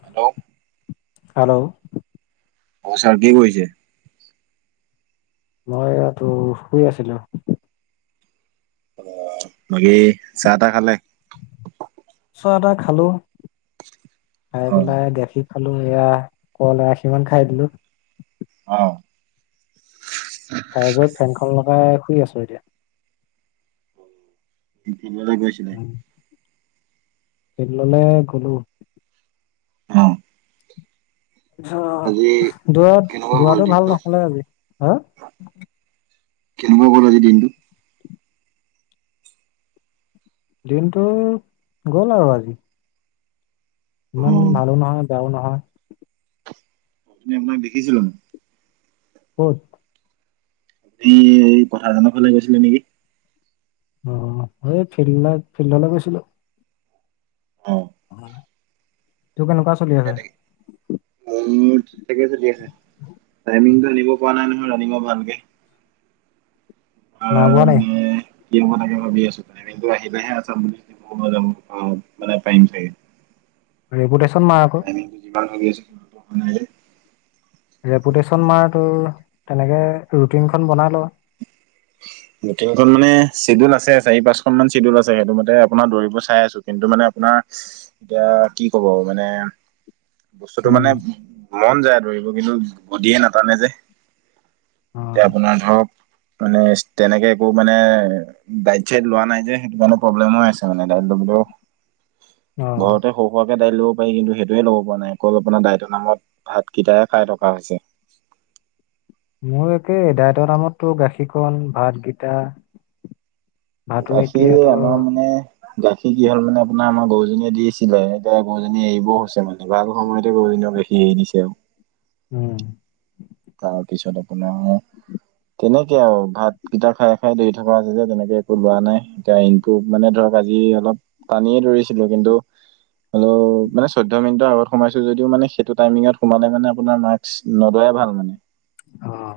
Hello. Hello. অ sir কি কৰিছে। মই ইাতো শুই আছিলো। বাকী চাহ তাহ খালে। এটা খালো খাই পেলাই অ দেখি। খালো এয়া কলে আশি মমান খাই দিলো। অ। চাই গৈ ফেনখন লগাই শুই আছো এতিয়া। তিটিবলে গৈছিলে। হেতুললে গলো। অ। আজি তাৰপিছত দৰা কেনেকুৱা গ'ল দৰাটো দিনটো? ভাল নহলে আজি হা। কেনেকুৱা কৰো আজি দিনটো। দিনটো গ'ল আৰু আজি। ইমান ভালো নহয় বেয়াও নহয়। আপনি আপোনাক দেখিছিলো। কত। তী এই কথা জনৰ ফালে গৈছিলে নেকি। অ এই ফিল্ড ফিল্ডলৈ গৈছিলো। অ। তোৰ কেনেকুৱা চলি আছে তিকাদালি মোৰ ঠিকে চলি আছে টাইমিং টো। লিব পৰা নাই নহয় ৰন্নিংৰ ভালকে। আহ নভোৱা নাই। মানে কি হব তাকে ভাবি আছো কিন্তু আহিলোহে আছাম বুলিদি মই মই যাম অ মানে পাৰিম চাগে। আৰু এইবোৰ দাইছ। ত যিমান ভাবি আছোই। ৰেপুটেশ্যন মাৰ তোৰ তেনেকে ৰুটিনখন বনাই ল। [unintelligible] মিটিংখন মানে ছেডুল আছে চাৰি পাঁচখন মান ছেডুল আছে সেইটো মতে আপোনাৰ দৌৰিব চাই আছো কিন্তু মানে আপোনাৰ। এতিয়া কি ক'ব মানে। বস্তুটো উম মানে মন যায় ধৰিব কিন্তু বদিয়ে নাতানে যে। অ এতিয়া আপোনাৰ ধৰক। মানে ইষ্ট তেনেকে একো মানে ডাইট চাইট লোৱা নাই যে সেইটো কাৰণে প্ৰব্লেম হৈ আছে মানে ডাইট লবলে। ত অ ঘৰতে সৰু খোৱা। দাইল ল'ব পাৰি কিন্তু সেইটোয়ে ল'ব পৰা নাই অকল আপোনাৰ দাইতৰ নামত ভাতকেইটাহে খাই থকা হৈছে। [inaudible] মোৰ একেদায়তৰ নামততো গাখীৰখন ভাতকিটা। গাখীৰ আমাৰ মানে গাখীৰ কি হ'ল মানে আপোনাৰ আমাৰ- গৰুজনীয়ে দিছিলে। এতিয়া গৰুজনী এৰিবও হৈছে মানে, ভাল সময়তে গৰুজনীয়ে বেছি এৰি দিছে আৰু। উম। তাৰপিছত আপোনাৰ, তেনেকে আৰু ভাত কেইটা খাই খাই ধৰি থকা আছে যে তেনেকে একো লোৱা নাই, এতিয়া ইনটো মানে ধৰ- আজি অলপ পানীয়ে দৌৰিছিলো, কিন্তু হলো মানে চৈধ্য মিনিটৰ আগত সোমাইছো, যদিও মানে সেইটো টাইমিঙত সোমালে মানে আপোনাৰ মাৰ্কছ নধৰাই ভাল মানে। অ‌।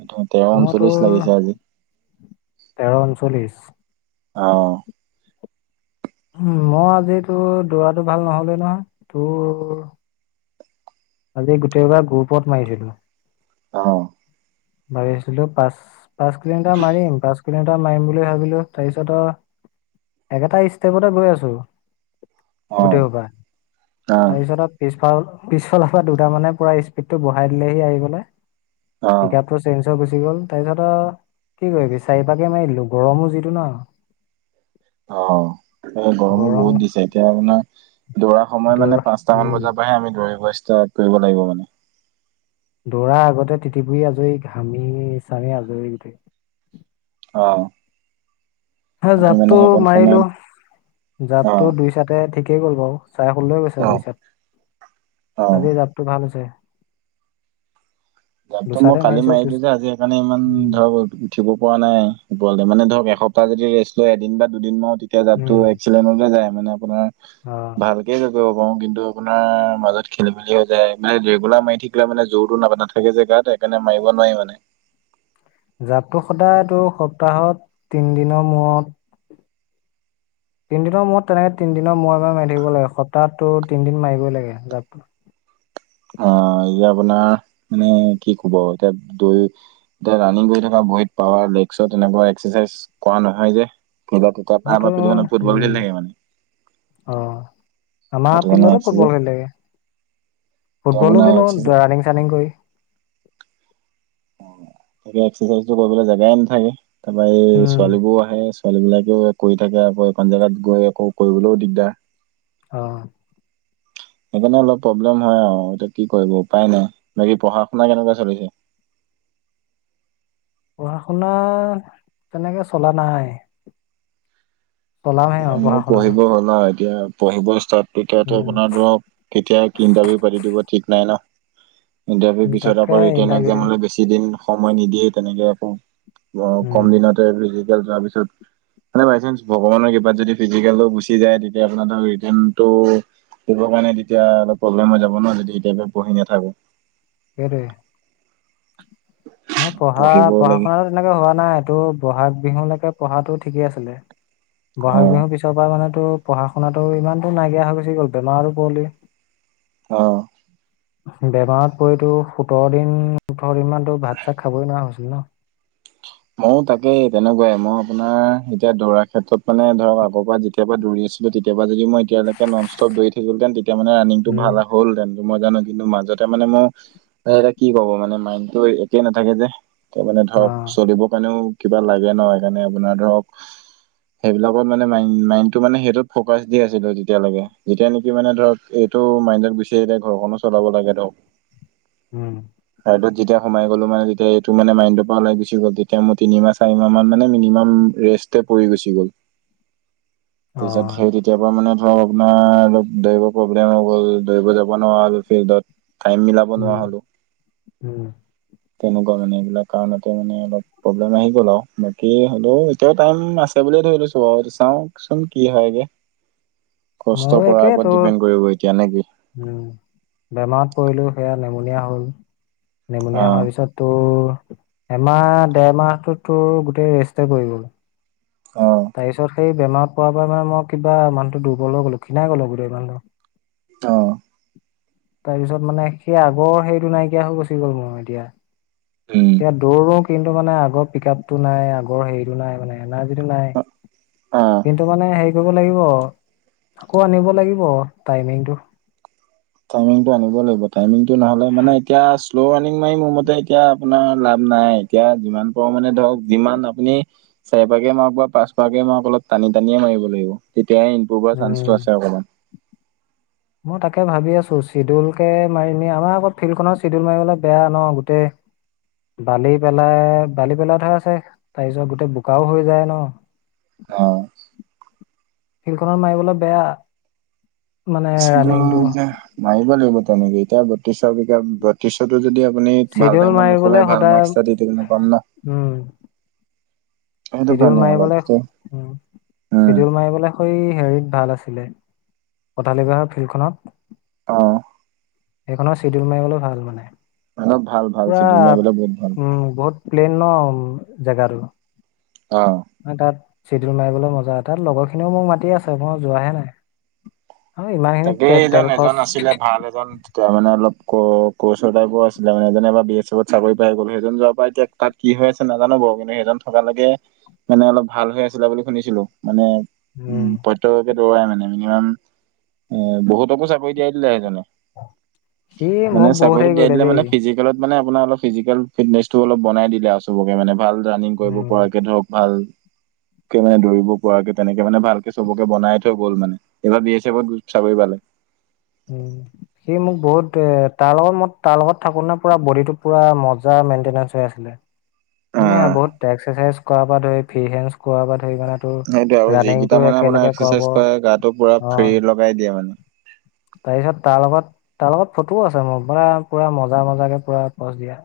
এইটো তেৰ মইতো ঊনচল্লিশ লাগিছে আজি তেৰ ঊনচল্লিশ, অ। উ মই আজিতো দৌৰাটো ভাল নহলেই নহয়। তোৰ আজি গোটেইবাৰ গ্ৰুপট মাৰিছিলোঁ। অ। মাৰিছিলো পাঁচ পাঁচ কিলোমিটাৰ মাৰিম পাঁচ কিলোমিটাৰ মাৰিম বুলি ভাবিলো তাৰপিছত অ, একেটা ষ্টেপতে গৈ আছো। অ গুতেইহুপা। অ তাৰপিছত পিছ- পিছফালৰ পৰা দুটা মানে পুৰা স্পীডটো বহাই দিলেহি আহি কিনে, অ পিক আপটো চে্জ- হৈ গুচি গ'ল। তাৰপিছত কি কৰিবি চাৰিপাকে মাৰি দিলো, গৰমো যিটো ন। অ এ গৰমো গৰম বহুত দিছে। এতিয়া আপোনাৰ দৌৰা সময় মানে দৌৰা পাঁচটা মান উম বজাৰ পৰাহে আমি দৌৰিব ষ্টাৰ্ট কৰিব লাগিব মানে। দৌৰাৰ আগতে তিতিপুৰি আজৰি ঘামি চামি আজৰি গোটেই, অঁ। হে জাপটো মাৰিলো, অ জাপটো দুই চাতে ঠিকেই গ'ল বাৰু। চাৰে ষোল্ল গৈছে অ আৰু দুই চাত অ আজিৰ জাপটো ভাল হৈছে। জাপতো মই দুচাতে কালি মাৰিছো মাৰিলো দু যে, আজি সেইকাৰণে ইমান উম ধৰক উঠিব পৰা নাই, গোৱালে মানে ধৰক। এসপ্তাহ যদি ৰেষ্ট লয়, এদিন বা দুদিন মাৰো তেতিয়া জাপটো উম এক্সেলেন্ততে যায়, মানে আপোনাৰ অ ভালকে যাব। কিন্তু আপোনাৰ মাজত খেলি মেলি হৈ যায়, মানে ৰেগুলাৰ মাৰি থাকিলে মানে জোৰতো নাপা- থাকে জে গাত। সেইকাৰণে মাৰিব নোৱাৰি মানে। জাপটো সদায়তো সপ্তাহত তিনি দিনৰ মূৰত তিনিদিনৰ মূৰত তেনেকে তিনিদিনৰ মূৰে মূৰে মাৰি থাকিব লাগে। সপ্তাহতো তিনদিন মাৰিবই লাগে জাপ। অ। অ এ আপোনাৰ মানে কি কব, এতিয়া দ এতিয়া ৰাণিং কৰি থকা ভৰি পাৱাৰ- লেগছ তেনেকুৱা এক্সাৰচাইজ কৰা নহয় যে। খা মই তেতিৰ তোৰ আমাৰে ফুটবল উম খেলি থাকে মানে অ আমাৰ সেইটো কাৰণে ফিল্ডটো এক্সাৰচাইজ এতিয়া ফুটবল খেলি থাকে। ফুটবলো আপোনাৰ খেলো এক্সাৰচাইজ ৰানিং চানিং কৰি। অ তাকে এক্সাৰচাইজটো কৰিবলৈ জাগাই নাথাকে, তাৰপা এই উম ছোৱালী বোৰ আহে। ছোৱালী বিলাকেও কৰি থাকে, আকৌ এই প জেগাত গৈ আকৌ কৰিবলৈও দিগদাৰ। অহ। সেইকাৰণে অলপ প্ৰব্লেম হয় আৰু এতিয়া কি কৰিব উপায় নাই। বাকি পঢ়া শুনা কেনেকোৱা চলিছে? [unintelligible] পঢ়া শুনা তেনেকে চলা নাই। চলামহে আৰু পঢ়া মোৰ শুনাটো পঢ়িব হ'ল আৰু এতিয়া, পঢ়িব ষ্টাৰ্ট তেতিয়াতো উম আপোনাৰ ধৰক কেতিয়া ইণ্টাৰভিউ পাতি দিব ঠিক নাই ন। ইণ্টাৰভিউৰ উম, পিছত তাকে আকৌ ৰিটাৰ্ণ ইণ্টাৰভিউ দিম একজামলে বেছি দিন সময় নিদিয়ে, তেনেকে আকৌ অ উম কম দিনতে ফিজিকেল যোৱাৰ পিছত মানে বাই চান্স ভগৱানৰ ক- যদি ফিজিকেল গুচি যায়, তেতিয়া আপোনাৰ ধৰ ৰিতেনটো পঢ়িবৰ কাৰণে তেতিয়া অলপ প্ৰব্লেম হৈ যাব ন, যদি এতিয়া পঢ়ি নাথাকো। কেৰে [unintelligible] মোৰ পঢ়া পঢ়িবও পঢ়া লাগে শুনাতো তেনেকে হোৱা নাই এইটো বহাগ বিহুলৈকে পঢ়াতো ঠিকে আছিলে অ বহাগ বিহু পিছৰ পৰা মানে টো পঢ়া শুনাতো ইমান দেৰি নাইকিয়া হৈ গৈছে গ'ল বেমাৰো পোৱলি অ বেমাৰত পৰিতো সোতৰ দিন ওঠৰ দিন মানতো ভাত চাত খাবই নোৱাৰা হৈছিল ন। ময় তাকে তেনেকুৱাই মই আপোনাৰ এতিয়া দৌৰা ক্ষেত্ৰত মানে ধৰক আ'ৰ পৰা যেতিয়াবা দৌৰি আছিলো তেতিয়া যদি মই এতিয়ালৈকে নষ্টপ দৈ থাকিলোঁতে তেতিয়া মে ৰানিংটো উম ভাল হলেতেন মই জানো কিন্তু মাজতে মানে মোৰ কি কব মানে মাইণ্ডতটো একেই নাথাকে যে। ত মানে অ ধৰক চলিব কাৰণেও কিবা লাগে ন সেইকাৰণে আপোনাৰ ধৰক সেইবিলাকত মানে ম মাইণ্ডটো মানে সেইটোত ফকাচ দি আছিলো তেতিয়ালৈকে যেতিয়া নেকি মানে ধৰক সেইটো মাইণ্ডক গুচিয়া ঘৰখনো চলাব লাগে ধৰক উম যেতিয়া সোমাই গলো মানে তেতিয়া এইটো মানে মাইন্ড পৰা ও গ তেতিয়া মোৰ তিনিমাহ চাৰি মাহ মান মানে মিনিমাম ৰেষ্ট পৰি গুচি গ'ল। অ তাৰিছত সেই তেতিয়া পৰা মানে ধৰ আপোনাৰ অলপ দৌৰিব প্ৰব্লেম হৈ গ'ল দৌৰিব যাব নোৱাৰো ফিল্ডত টাইম মিলাব নোৱাৰা উম হলো উম তেনেকুৱা মানে এইবিলাক কাৰণত এতিয়া মানে অলপ প্ৰব্লেম আহি গ'ল আৰু বাকী হ'লেও এতিয়াও টাইম আছে বুলিয়ে ধৰি লৈছোঁ বাৰ চাওঁক চোন কি হয় গে মোৰো কষ্ট কৰাৰ একেই ওপৰত তোৰ ডিপেণ্ড কৰিব এতিয়া নেকি? কৰিলো সেয়া নেমুনীয়া হল অ নেমুনিয় হোৱাৰ পিছত তো। এমাহ দেৰমাহটো তোৰ গোটেই ৰেষ্টে পৰি গ'ল। অ তাৰ পিছত সেই বেমাৰত পোৱাৰ পৰা মানে মই কিবা মানুহটো দুৰ্বল হৈ গ'লো ক্ষীণাই গ'লো গোটেই মানুহটো অ। তাৰপিছত মানে সেই আগৰ সেইটো নাইকিয়া হৈ গুচি গ'ল মোৰ এতিয়া উম এতিয়া দৌৰো কিন্তু মানে আগৰ পিক আপতটো নাই আগৰ হেৰিটো নাই মানে। যিটো নাই অ কিন্তু মানে সেই লাগ আকৌ আনিব লাগিব টাইমিংটো। টামিংটো লাগিব নহলে মানে এতিয়া শ্ল' ৰাণিং মাৰি মোৰ মতে এতিয়া আপোনাৰ লাভ নাই এতিয়া যিমান পাৰ মণে ধৰক যিমান আপুনি চাৰি পাকে মাৰক বা পাঁচ পাকে মাৰো অলপ টানি টানিয়ে মাৰিব লাগিব। তেতিয় ইনপ্ৰভৰ উম। চান্সটো আছে অকণমান মই তাকে ভাবি আছো চিডিউল কে মাৰি আমাৰ আকৌ ফিল্ড খত চিডউুল মাৰিবলৈ বেয়া ন গোটেই বালি পেলাই বালি পেলাইহে আছে তাৰপিছত গোটেই বোকাও হৈ যায় ন অ ফিল্ডখনত মাৰিবলে বেয়া। মানে [unintelligible] ৰানিংটো মাৰিব লাগিব তেনেকে। এতিয়া বত্ৰিশ মিটাৰ বত্ৰিশতো যদি আপুনি ভাল চিডিউল টাইমত মাৰিবলৈ নোখুলাই ভাল সদায় মাৰ্কচ এটা দি দিম নাপাম ন। উম সেইটো চিডিউল কাৰণে অলপ মাৰিবলৈ উ উম চিডিউল মাৰিবলৈ সৈ হেৰিত ভাল আছিলে কঠালিগহাৰ ফিল্ডখনত। অ। এইখনৰ চিডিউল মাৰিবলৈ ভাল মানে। অলপ ভাল ভাল পুৰা চিটো মাৰিবলে বহুত ভাল উম বহুত প্লেন ন জাগটো অ আৰু তাত চিদিউল মাৰিবলৈ মজা হয়। তাত লগৰ খিনিও মোক মাতি আছে। মই যোৱাহে নাই। আৰু ইমান খিনি তাকেই জন তেল এজন খৰচ আছিলে ভাল এজন তেওঁ মানে অলপ ক কৰচৰ টাইপৰ আছিলে মানে যেনে আমাৰ বি এছ এফত চাকৰি পাই গ'লো। সেইজন যোৱাৰ পৰা এতিয়া তাত কি হৈ আছে নাজানো বাৰু। কিন্তু সেইজন থকালৈকে মানে অলপ ভাল হৈ আছিলে বুলি শুনিছিলো। মানে উম প্ৰত্যেককে দৌৰাই মানে। মিনিমাম এ বহুতকো চাকৰি দিয়াই দিলে সেইজনে। সি মানে মোক বহুত চাকৰিত হেৰি দিয়াই কৰিলে দিলে দেই মানে ফিজিকেলত মানে আপোনাৰ অলপ ফিজিকেল ফিটনেচটো অলপ বনাই দিলে আৰু চবকে মানে ভাল ৰানিং কৰিব উম পৰাকে। ধৰক ভাল কে মানে দৰিব পৰাকে তেনেকে মানে ভালকে চবকে বনাই থৈ গ'ল মানে। এইবাৰ বি এছ এফত গ চাকৰি পালে। উম সি মোক বহুত এ তাৰ লগত মই তাৰ লগত থাকো নে পুৰা বডিটো পুৰা মজা মেইনটেনেনচ হৈ আছিলে। মানে অ', বহুত এক্সাৰচাইজ কৰাৰ পৰা ধৰি ফিহেনচ কৰাৰ পৰা ধ হেৰি মানে তোৰ সেইটোৱে আৰু যিকেইটা ৰাণিংটো মানে আপোনাৰ একেলগে কৰাব। এক্সাৰচাইজ কৰে গাটো পুৰা ফ্ৰী অঁ লগাই দিয়ে মানে। তাৰপিছত তাৰ লগত তাৰ লগত ফটোও আছে মোৰ। মানে পুৰা মজা-মজাকে পুৰা পজ দিয়া।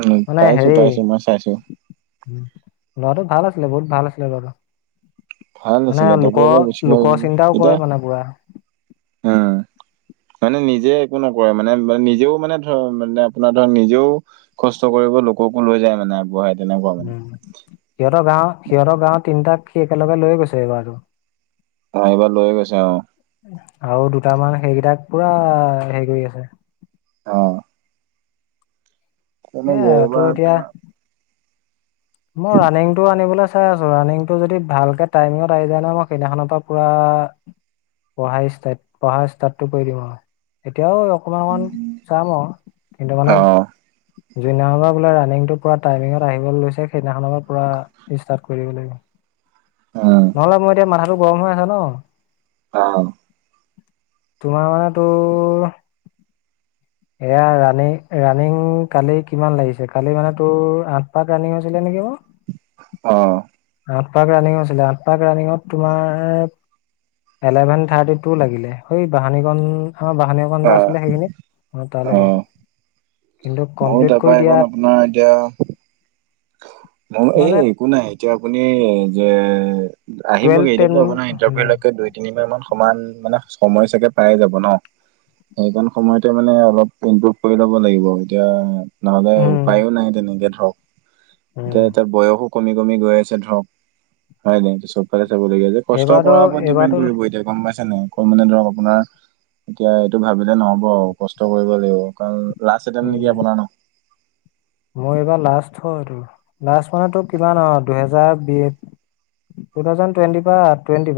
উম মানে হেৰি পাইছো-পাইছো, ম‌ই চাইছোঁ। উম, ল'ৰাটো ভাল আছিলে, বহুত ভাল আছিলে ল'ৰাটো। ভাল মানে আছিলে তাকে এবাৰ গুচি লোকৰ-লোকৰ চিন্তাও কৰে মানে পুৰা। আ। মানে নিজে একো নকৰে মানে নিজেও মানে ধৰ মানে আপোনাৰ ধৰক নিজেও কষ্ট কৰি ব লোককো লৈ যায় মানে আগবঢ়াই। তেনেকুৱা মানে সিহঁতৰ গাঁৱৰ, সিহঁতৰ গাঁৱৰ তিনটাক সি একেলগে লৈ গৈছে এইবাৰটো। অ', এইবাৰ লৈ গৈছে অ'। আৰু দুটা মান সেইকেইটাক পুৰা হেৰি কৰি আছে। অঁ। এ তেনেকে তোৰ এইবাৰ এতিয়া আপোনাৰ মই ৰানিংটো [unintelligible] চাই আছো। ৰানিংটো যদি ভালকে টাইমিঙত আহি যায় ন, মই সেইদিনাখনৰ পৰা পুৰা পঢ়া ষ্টাৰ্ট, পঢ়া ষ্টাৰ্টটো কৰি দিম আও। এতিয়াও বাৰু অকমান অকমান চাম আও কিন্তু মানে অ জুনিয়া বা পৰা বোলে ৰানিংটো পুৰা টাইমিঙত আহিবলৈ লৈছে। সেইদিনাখনৰ পৰা পুৰা ষ্টাৰ্ট কৰি দিব লাগিব। উম নহলে মোৰ এতিয়া মাথাটো গৰম হৈ আছে ন। অহ। তোমাৰ মানে তোৰ এয়া ৰানিং-ৰানিং কালি কিমান লাগিছে, কালি মানে তোৰ আঠ পাক ৰানিং হৈছিলে নেকি মোৰ। অঁ। আঠ পাক ৰানিং হৈছিলে। আঠ পাক ৰাণিঙত তোমাৰ এলেভেন থাৰ্টি টু লাগিলে। সেই বাঁহনি খন আমাৰ বাঁহনি অকণ আছিলে যে সেইখিনিত তাৰলৈকে। ময়‌ও তাৰ পা এইখন আপোনাৰ এতিয়া এ মানে একো নাই, এতিয়া আপুনি এই আহিব। [unintelligible] টুৱেলভ টেন ইণ্টাৰভিউ উম লৈকে দুই তিনি বাৰ মান সমান মানে সময় চাগে প্ৰায়ে যাব ন? সেইকণ সময়তে মানে অলপ ইমপ্ৰুভ কৰি ল'ব লাগিব এতিয়া ‍ নহ'লে উম উপায়ো নাই তেনেকে ধৰক উম এতিয়া-এতিয়া বয়সো কমি-কমি গৈ আছে ধৰক হয় নাই চবফালে চাবলগীয়া হৈছে কষ্টৰ এইবাৰতো কৰাৰ ওপৰত ডিপেন এইবাৰতো কৰিব এতিয়া গম পাইছ তেনেকৈ মানে ধৰক আপোনাৰ এতিয়া এইটো ভাবিলে নহ'ব আৰু কষ্ট কৰিবই লাগিব কাৰণ লাষ্ট এটাইম নেকি আপোনাৰ নিকি ন মই এইবাৰ লাষ্ট হয় লাষ্ট মান তোৰ কিমান অ দুহেজাৰ বি টু থ্ৰাউজেন টুৱেনটি পা অ টুৱেন্টি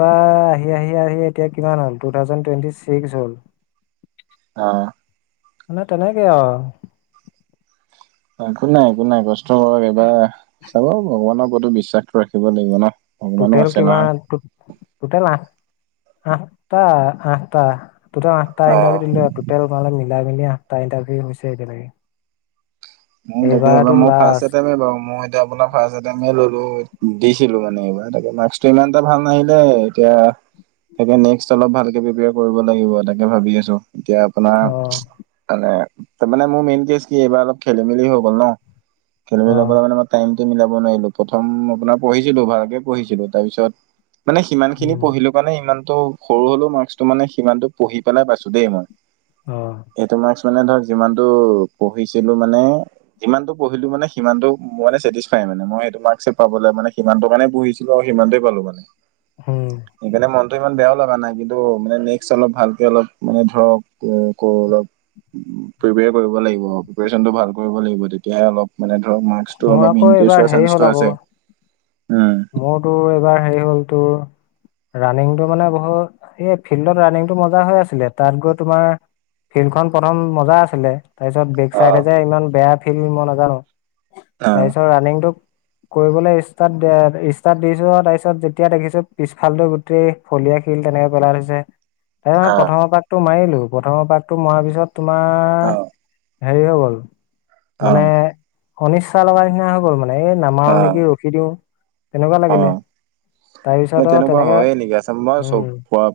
পৰা আহি-আহি-আহি এতিয়া কিমান হ'ল? টুথ্ৰাউজেন টুৱেন্টি চিক্স হ'ল। আহ! মানে তেনেকে আৰু। একো নাই একো নাই কষ্ট কৰক এইবাৰ চাব ভগৱানৰ ওপৰতো বিশ্বাসটো ৰাখিব লাগিব ন। ভগৱানো টোট্ৰেল আছে নহয়। কিমান টোট্ৰেল আঠ আঠটা আঠটা। টুট্ৰেল আঠটা অ'। ইণ্টাৰভিউ দিলে আৰু মিলাইটুট্ৰেল মিলি আঠটা ইণ্টাৰভিউ হৈছে এতিয়ালৈকে। মও তাকে এইবাৰতো এবাৰ মও ফ্ৰাষ্ট লাষ্ট অতেমে বাৰু মই এতিযা আপোনাৰ ফ্ৰষ্ট আটেমে ললোঁ। দিছিলোঁ মানে এইবাৰ তাকে মাক্কসটো ইমান এটা ভাল নাহিলে এতিয়া। তাকে নেক্স অলপ ভালকে প্ৰিপেয়াৰ কৰিব লাগিব তাকে ভাবি আছোঁ। এতিয়া আপোনাৰ অ মানে তাৰ মানে তামানে মোৰ মেইন কেচ কি এইবাৰ অলপ। খেলি মেলি হৈ গ'ল ন খেলি অ মেলি হৈ গ'লে মানে মই টাইম। মিলাব নোৱাৰিলোঁ প্ৰথম আপোনাৰ পঢ়িছিলোঁ ভালকে পঢ়িছিলোঁ তাৰপিছত। মানে সিমান খিনি উম পঢ়িলোঁ কাৰণে ইমানতটো সৰু হ'লে মাৰ্কচটো মানে সিমানতটো পঢ়ি পেলাই পাইছোঁ দেই মই। অ এইটো মাক্স মানে ধৰ যিমানতটো পঢ়িছিল। মানে যিমানটো পঢ়িলোঁ মানে সিমানতটো মানে চেটিক্ষ্ফাই মানে মই সেইটো মাৰ্ক পাব মানে সিমান। হেটো কাৰানে পুঢ়িছিলো আৰু সিমানতে পালোঁ মানে উম সেইকাৰণে মন। ইমান বেয়াও লগবা নাই কিন্তু মানে নেক্স অলপ ভালকে অলপ মানে ধৰক কৰোঁ অলপ। প্ৰিপয়াৰ কৰিব লাগিব প্ৰিপেৰেশন ভাল কৰিব লাগিব তেতিয়াহে অলপ। মানে ধৰ মাৰ্ক্সটো মোৰ অলপ আকৌ ইনক্ৰিজ এইবাৰ হোৱা হেৰি হ'ল শান্সটো আকৌ আছে। উম। মোৰ তোৰ এবাৰ হেৰি হ'ল তোৰ। ৰানিংটো মানে বহুত এই ফিল্ডত ৰানিংটো মজা হৈ আছিলে তাত গৈ তোমাৰ। ফিল্ডখন প্ৰথম মজা আছিলে। তাৰপিছত বেক অ'। চাইডে যে ইমান বেয়া ফিল্ড মই নাজানোঁ অ'। তাৰপিছত ৰানিংটো। কৰিবলৈ ষ্টাৰ্ট অ। ষ্টাৰ্ট দিছো তাৰপিছত যেতিয়া দেখিছোঁ পিছফালতটো গোটেই ফলিয়া শিল তেনেকে পেলাই থৈছে। তাৰ মই অ'। প্ৰথমৰ পাকটো মাৰিলোঁ প্ৰথমৰ পাকটো মৰাৰ পিছত তোমাৰ অ', হেৰি হৈ গ'ল মানে অ', অনিচ্ছা লগা নিচিনা হৈ গ'ল মানে। নাই নামাৰু অ', নেকি ৰখি দিওঁ তেনেকুৱা লাগিলে। এ তাৰপিছত আৰু তেনেকুৱা তেনেকে হয়য়ে নেকি আ মই চব উম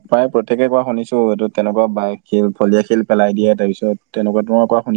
প্ৰায় প্ৰত্যেকে ক শুনিছোঁ এইটো। তেনেকুৱা বা শিল ফলীয়া শিল পেলাই দিয়ে তাৰ পিছত তেনেকুৱা ধৰ পৰা শু।